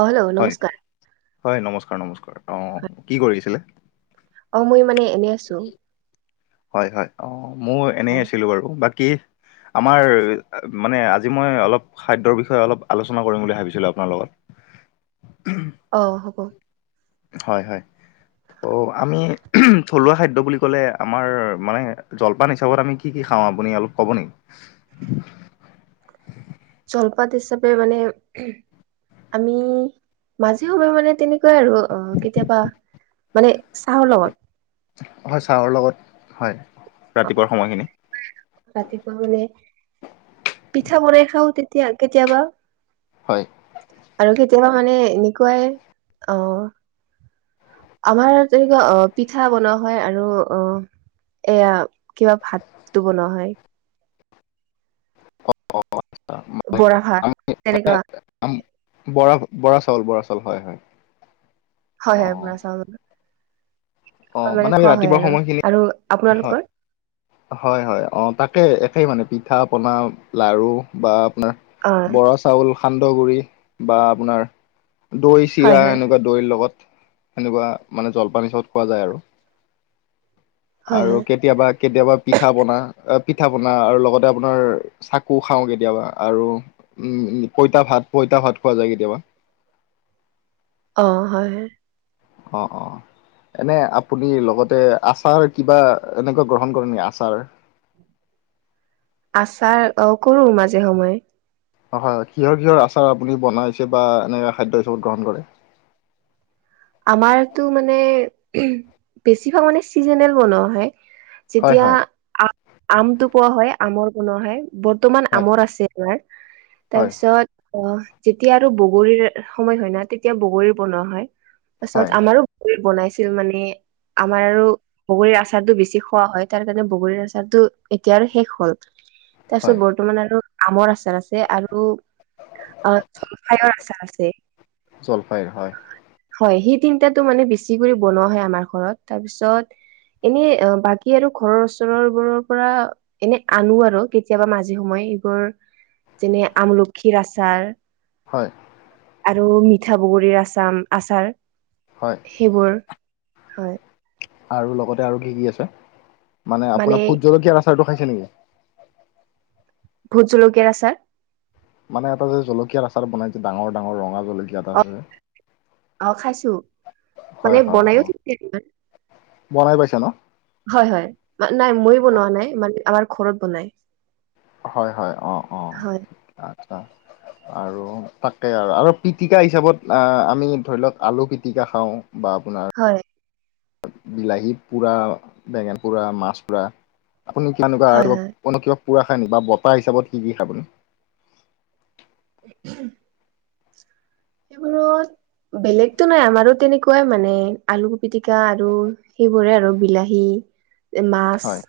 অ hello হয়, নমস্কাৰ হয় নমস্কাৰ নমস্কাৰ অ কি কৰিছিলে অ মই মানে এনেই আছো হয় হয় অ মোৰ এনেই হয় আছিলো বাৰু বাকী আমাৰ মানে আজি মই অলপ খাদ্যৰ বিষয়ে অলপ আলোচনা কৰিম বুলি ভাবিছিলো আপোনাৰ লগত অ হ'ব হয় হয় ত' আমি থলুৱা খাদ্য বুলি ক'লে আমাৰ মানে জলপান হিচাপত আমি কি কি খাওঁ আপুনি অলপ ক'ব নেকি [inaudible] জলপাত হিচাপে মানে আমি মাজে সময়ে মানে তেনেকুৱাই আৰু অ কেতিয়াবা মানে চাহৰ লগত হয় ছাহৰ লগত হয় ৰাতিপুৱাৰ সময়খিনি ৰাতিপুৱা মানে পিঠা বনাই খাওঁ তেতিয়া কেতিয়াবা হয় আৰু কেতিয়াবা মানে এনেকুৱাই অ আমাৰ তেনেকুৱা অ পিঠা বনোৱা হয় আৰু অ এয়া কিবা ভাতটো বনোৱা হয় [inaudible] বৰা বৰা চাউল বৰা ভাত তেনেকুৱা বৰা চাউল হয় হয় হয় হয় অ' বৰা চাউল মানে খোৱা হয় আৰু আৰু হ আপোনালোকৰ হয় হয় অ তাকে একেই মানে পিঠা পনা লাৰু বা আপোনাৰ অ বৰা চাউল, সান্দহ গুৰি বা আপোনাৰ দৈ হয় চিৰা হয় এনেকুৱা দৈৰ লগত সেনেকুৱা মানে জলপান হিচাপত খোৱা যায় আৰু হয় আৰু হয় কেতিয়াবা কেতিয়াবা পিঠা পনা পিঠা পনা আৰু লগতে আপোনাৰ চাকু খাও কেতিয়াবা আৰু উম পইতা ভাত পইতা ভাত খোৱা যায় কেতিয়াবা অ হয় হয় অ অ এনে আপুনি লগতে আচাৰ কিবা এনেকুৱা গ্ৰহণ কৰে নেকি আচাৰ আচাৰ অ কৰো মাজে সময় হয় হয় কিহৰ কিহৰ আচাৰ আপুনি বনাইছে বা এনেকুৱা খাদ্য হিচাপত গ্ৰহণ কৰে আমাৰতো মানে বেছিভাগ মানে চিজিনেল বনোৱা হয় হয় যেতিয়া হয় আ আমটো পোৱা হয় আমৰ বনোৱা হয়াই বৰ্তমান হয় আমৰ আছে আমাৰ হয় তাৰপিছত অ যেতিয়া আৰু বগৰীৰ সময় হয় না তেতিয়া বগৰীৰ বনোৱা হয় পাছত হয় আমাৰো বনাইছিল মানে আমাৰ আৰু বগৰীৰ আচাৰটো বেছি খোৱা হয় তাৰ কাৰণে বগৰীৰ আচাৰটো এতিয়া আৰু শেষ হ'ল তাৰপিছত হয় বৰ্তমান আৰু আমৰ আচাৰ আছে আৰু অ জলফাইৰ আচাৰ আছে জলপাইৰ হয়। হয় সেই তিনিটাতো মানে বেছি কৰি বনোৱা হয় আমাৰ ঘৰত, তাৰ পিছত এনে বাকী আৰু ঘৰৰ ওচৰৰ বোৰৰ পৰা এনে আনো আৰু কেতিয়াবা মাজে সময়ে এইবোৰ যেনে আমলখিৰ আচাৰ। হয়। আৰু মিঠা বগৰীৰ আচাম আচাৰ। হয়। সেইবোৰ হয়। আৰু লগতে আৰু কি কি আছে মানে আপোনাৰ ফুট জলকীয়া আচাৰটো খাইছে নেকি? ভোট জলকীয় আচাৰ। মানে এটা যে জলকীয়া আচাৰ বনাই যে ডাঙৰ ডাঙৰ ৰঙা জলকীয়া এটা অ আছে যে। অ খাইছো, মানে হয় হয় অ বনাইয়ো থৈছে এটিমান। বনাই পাইছা ন? হয় হয় মা নাই মই বনোৱা নাই মানে আমাৰ ঘৰত বনাই। হয় হয় অ অ হয় আত্চ্ছা আৰু পাককে আৰ আৰু পিতিকা হিচাপত আহ আমি ধৰি লওক আলু পিতিকা খাওঁ বা আপোনাৰ হয়। বিলাহী পুৰা, বেঙেনা পুৰা, মাছ পুৰা আপুনি কিবা এনেকুৱা হয় ৰাখিব। হয় কোনো কিবা পুৰা খায় নেকি বা বটাহ হিচাপত কি কি খায় আপুনি? [unintelligible] সেইবোৰত বেলেগতো নাই আমাৰো তেনেকুৱাই মানে আলু পিটিকা আৰু সেইবোৰে আৰু বিলাহী মাছ হয়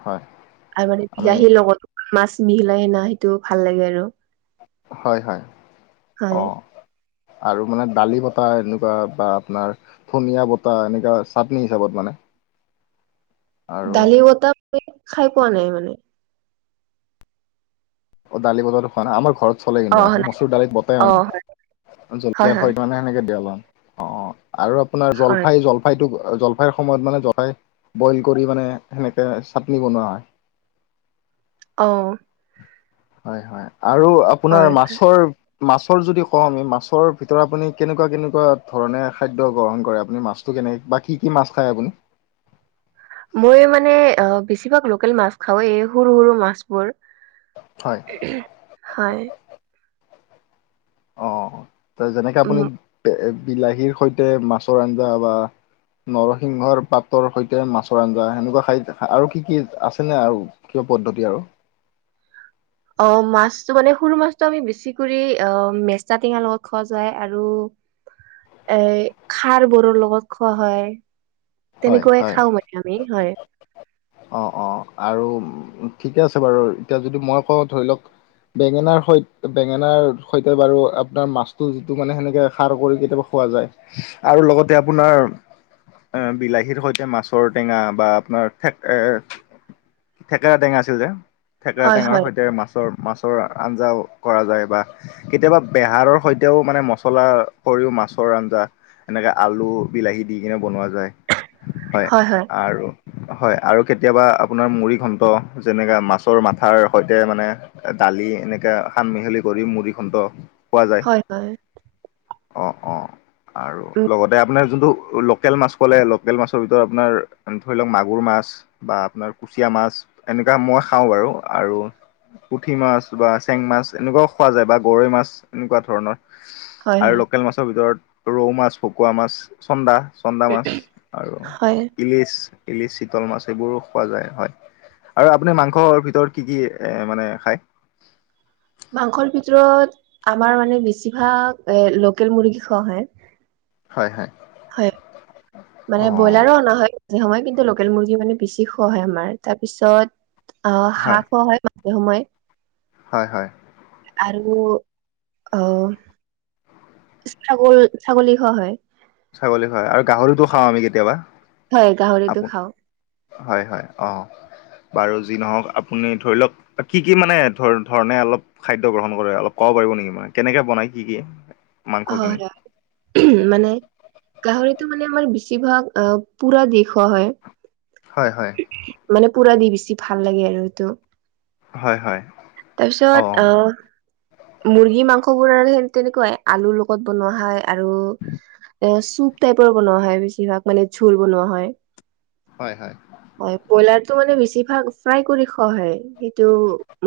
হয়। আগতে আমি বিলাহীৰ লগত মাছ মিহিলাই সেনা সেইটো ভাল লাগে আৰু। হয় হয় অ। হয় আৰু মানে দালি বতা এনেকুৱা বা আপোনাৰ থুনিয়া বতাহ এনেকা চাটনি হিচাপত মানে আৰু দালি বতাহ মই খাই পোৱা নাই মানে। অ দালি বতাটো খোৱা না আমা ঘৰত চলে অ কিন্তু মানে নাই মচুৰ দালিত বতে অ মানে হয় হয় জলকীয়া হয় থৈ মানে সেনেকে দিয় ল অ অ আৰু আপোনাৰ হয় জলফাই জল ফাইটো জলফাইৰ সময়ত মানে জলফাই বইল কৰি মানে সেনেকৈ চাটনি বনোৱা হয়। অ। হয় হয় আৰু আপোনাৰ হয় মাছৰ মাছৰ যদি কওঁ আমি মাছৰ ভিতৰত আপুনি কেনেকুৱা কেনেকুৱা ধৰণে খাদ্য গ্ৰহণ কৰে আপুনি মাছ কেনেক বা কি কি মাছ খায় আপুনি? মই মানে বেছিভাগ লোকেল মাছ খাও এই সৰু সৰু মাছবোৰ। হয়। হয়। অ অ যেনেকে উম আপুনি বিলাহীৰ সৈতে মাছৰ আঞ্জা বা নৰসিংহৰ পাতৰ সৈতে মাছৰ আঞ্জা সেনেকুৱা খাই আৰু কি কি আছেনে আৰু। কিয় পদ্ধতি আৰু। অ মাছতো মানে সুৰু মাছটো আমি বেছি কৰি আহ মেচা টেঙা লগত খোৱা যায় আৰু। এ খাৰবোৰৰ লগত খোৱা হয় হয় তেনেকুৱাই হয় খাওঁ মানে আমি হয়। অ অ আৰু ঠিকে আছে বাৰু এতিয়া যদি মই কওঁ ধৰি লওক বেঙেনাৰ সৈ বেঙেনাৰ সৈতে বাৰু আপোনাৰ মাছটো যিটো মানে সেনেকে সাৰ কৰি কেতিয়াবা পোৱা যায় আৰু লগতে আপোনাৰ এ বিলাহীৰ সৈতে মাছৰ টেঙা বা আপোনাৰ ফেক- এ থেকেৰা টেঙা আছে যে থেকেৰা হয় টেঙাৰ হয় সৈতে মাছৰ মাছৰ আঞ্জাও কৰা যায় বা কেতিয়াবা বেহাৰৰ সৈতেও মানে মছলা কৰিও মাছৰ আঞ্জা, এনেকে আলু, বিলাহী দি কিনে বনোৱা যায় হয় আৰু হয় আৰু কেতিয়াবা আপোনাৰ মুড়ি ঘণ্ট যেনেকে মাছৰ মাথাৰ সৈতে মানে দালি এনেকে সান মিহলি কৰি মুড়ি ঘন্ট পোৱা যায় হয় হয় অ অ আৰু উম লগতে আপোনাৰ যোনটো লোকেল মাছ কলে লোকেল মাছৰ ভিতৰত আপোনাৰ ধৰি লওক মাগুৰ মাছ, বা আপোনাৰ কুচিয়া মাছ এনেকা মই খাওঁ বাৰু আৰু পুঠি মাছ বা চেং মাছ এনেকুৱাও খোৱা যায় বা গৰৈ মাছ এনেকুৱা ধৰণৰ। হয় আৰু হয় লোকেল মাছৰ ভিতৰত ৰৌ মাছ, ভকুৱা মাছ, চন্দা চন্দা মাছ আৰু হয় ইলিচ ইলিচ চিতল মাছ সেইবোৰো খোৱা যায় হয় আৰু আপুনি মাংসৰ ভিতৰত কি কি এ মানে খায়? মাংসৰ ভিতৰত আমাৰ মানে বেছিভাগ এ লোকেল মুৰ্গী খোৱা হয়। হয় হয় হয় অ মানে ব্ৰইলাৰো অনা হয় একে সময় কিন্তু লোকেল মুৰ্গী মানে বেছি খোৱা হয় আমাৰ তাৰপিছত অ হাঁহ হয় মাজে সময় হয় হয় আৰু অহ ছাগল ছাগলী খোৱা হয় ছাগলী খোৱা আৰু গাহৰিটো খাওঁ আমি কেতিয়াবা হয় গাহৰিটো আপু- খাওঁ হয় হয় অ বাৰু যি নহওক আপুনি ধৰি লওক কি কি মানে ধৰ ধৰণে অলপ খাদ্য গ্ৰহণ কৰে অলপ কব পাৰিব নেকি মানে কেনেকে বনাই কি কি মাংসখিনি? হয় অ মানে গাহৰিটো মানে আমাৰ বেছিভাগ আ পুৰা দি খোৱা হয় হয় হয় মানে পুৰা দি বেছি ভাল লাগে আৰু এইটো। হয় হয় তাৰপিছত অ'। আহ মুৰ্গী মাংস বোৰৰ সেই তেনেকুৱাই আলুৰ লগত বনোৱা হয় আৰু এ চুপ টাইপৰ বনোৱা হয় বেছিভাগ মানে ঝোল বনোৱা হয়। হয় হয় হয় ব্ৰইলাৰটো মানে বেছিভাগ ফ্ৰাই কৰি খোৱা সেইটো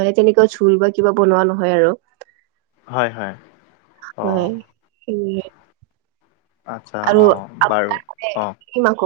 মানে তেনেকুৱা ঝোল বা কিবা বনোৱা নহয় আৰু। হয় হয় হয় অ' উম আচ্ছা অঁ বাৰু আপুনি অঁ কি মাংস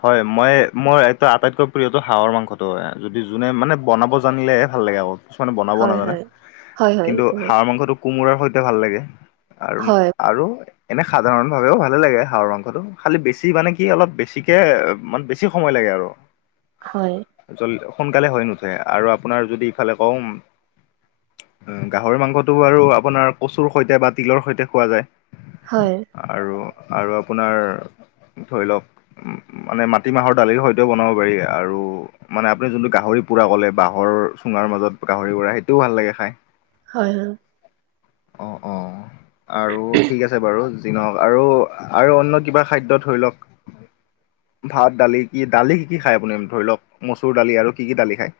হয় মই মোৰ এইটো আটাইতকৈ প্ৰিয়তো হাঁহৰ মাংসটো হয় যদি যোনে মানে বনাব জানিলে, ভাল লাগে আক কিছুমানে বনাব খায়? হয় নাজানে হয়। হয় হয় কিন্তু এইটো হয় হাঁহ মাংসটো, কোমোৰাৰ সৈতে ভাল লাগে আৰু হয় আৰু এনে সাধাৰণ ভাৱেও ভাল লাগে হাঁহৰ মাংসটো খালি বেছি মানে কি অলপ বেছি বেছিকে মানে বেছি সময় লাগে আৰু হয় সোনকালে হৈ নুঠে আৰু আপোনাৰ যদি ইফালে কওঁ গাহৰি মাংসটো বাৰু আপোনাৰ কচুৰ সৈতে বা তিলৰ সৈতে খোৱা যায়। হয় আৰু আৰু আপোনাৰ ধৰি লওক মানে মাটিমাহৰ দালিৰ হয়তো বনাব পাৰি আৰু মানে আপুনি যোনটো গাহৰি পোৰা ক'লে বাঁহৰ চুঙাৰ মাজত গাহৰি পোৰা সেইটোও ভাল লাগে খাই। হয় হয় অ অ আৰু ঠিক আছে বাৰু নহক আৰু আৰু অন্য কিবা খাদ্য ধৰি লওক ভাত দালি কি দালি কি কি খায় আপুনি ধৰি লওক মচুৰ দালি আৰু কি কি দালি খায়।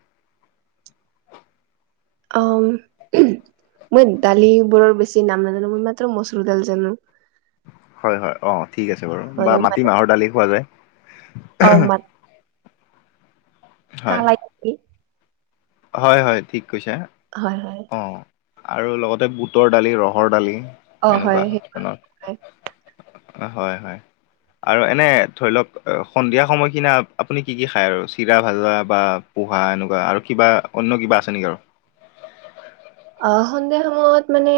অ মই দালিবোৰৰ বেছি নাম নাজানো মই মাত্ৰ মচুৰ দালি জানো হয় হয় অ ঠিক আছে বাৰু বা হয় মানে মাটিমাহৰ দালি খোৱা যায়। অ মাত হয়, কালাই হয় হয় ঠিক কৈছা। হয় হয় অ আৰু লগতে বুটৰ দালি ৰহৰ দালি অ হয় এনেকুৱাত হয়। হয় হয় আৰু এনে ধৰি লওক সন্ধিয়া সময় কিনা আপুনি কি কি খায় আৰু চিৰা ভজা বা পোহা এনেকুৱা আৰু কিবা অন্য কিবা আছে নেকি আৰু আহ সন্ধিয়া সময়ত মানে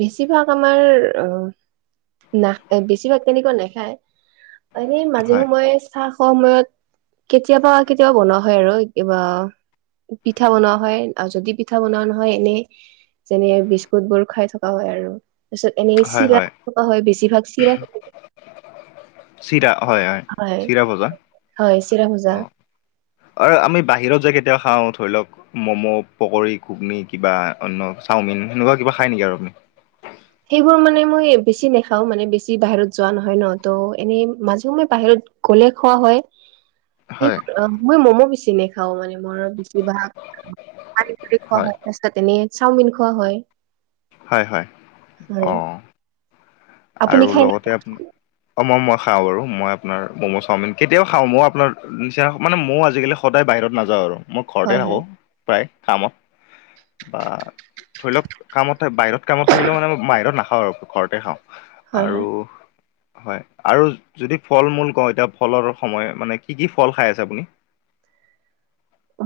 বেছিভাগ আমাৰ অ না বেছিভাগ তেনেকুৱা নাখায় এনে মাজে হয়, সময়ে চাহ খোৱা সময়ত কেতিয়াবা কেতিয়াবা বনোৱা হয় আৰু কিবা পিঠা বনোৱা হয় যদি পিঠা বনোৱা নহয় এনেই যেনে বিস্কুট বোৰ খাই থকা হয় আৰু তাৰপিছত এনে হয়, চিৰা হয় হয় বেছিভাগ চিৰা চিৰা হয় হয় চিৰা ভজা হয় চিৰাভজা অ আৰু আমি বাহিৰত যায় কেতিয়া খাওঁ ধৰি লওক ম'ম' পকৰি ঘুগনি কিবা অন্য চাওমিন সেনেকুৱা কিবা খাই নেকি আৰু আমি সেইবোৰ মানে মই বেছি নাখাও মানে বেছি বাহিৰত যোৱা নহয় ন ত এনেই মাজেও মই বাহিৰত গলে খোৱা হয়। হয় সেইবোৰ অ মই মমো বেছি নে খাও মানে মই বেছিভাগ পানী পুৰি খোৱা হয়। তাত এনেই চাওমিন খোৱা হয়। হয় হয় হয় অ আপুনি আৰু খাই ন লগতে আপোনাৰ। অ মই মই খাওঁ বাৰু মই আপোনাৰ মম' চাওমিন কেতিয়াও খাওঁ মই আপোনাৰ নিচিনা মানে ময়ো আজিকালি সদায় বাহিৰত নাযাওঁ আৰু মই ঘৰতে হয় হয় থাকোঁ প্ৰায় কামত বা ধৰি লওক কামত বাহিৰত কামত থাকিলেও মানে বাহিৰত নাখাওঁ আৰু ঘৰতে খাওঁ হয় হয় আৰু হয় আৰু যদি ফল মূল কওঁ এতিয়া ফলৰ সময় মানে কি কি ফল খাই আছে আপুনি?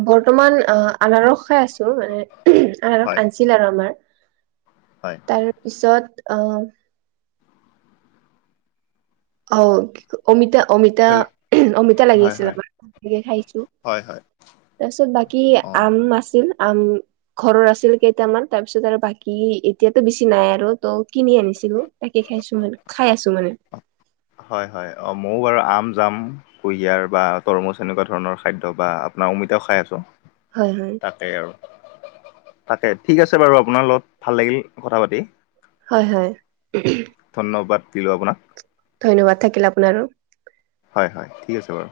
বৰ্তমান অ আনাৰস খাই আছো। এ--ওওঁহ আনাৰস হয় আনিছিলে আৰু আমাৰ। হয়। তাৰ পিছত অঁ অ'অমিতা, অমিতা ধৰি লওক ওওঁহ অমিতা লাগি হয় আছিল হয় আমাৰ। এতিয়া খাইছো। হয় হয় তাৰপিছত বাকি অ আম আছিল। আম ঘৰৰ আছিল কেইটামান। তাৰ পিছত আৰু বাকি এতিয়াটো বেছি নাই আৰু ত' কিনি আনিছিলোঁ। তাকে খাইছো। মানে, খাই আছো মানে। হয়, হয় অঁ ম'ও আৰু আম, জাম কুঁহিয়াৰ বা তৰমুজ এনেকুৱা ধৰণৰ খাদ্য বা আপোনাৰ অমিতাও খাই আছো। হয়, হয়। তাকে আৰু। তাকে, ঠিক আছে বাৰু আপোনাৰ লগত ভাল লাগিল কথা পাতি। হয়, হয়। ধন্যবাদ দিলো আপোনাক। ধন্যবাদ থাকিল আপোনাৰো হয়, হয়। ঠিক আছে বাৰু।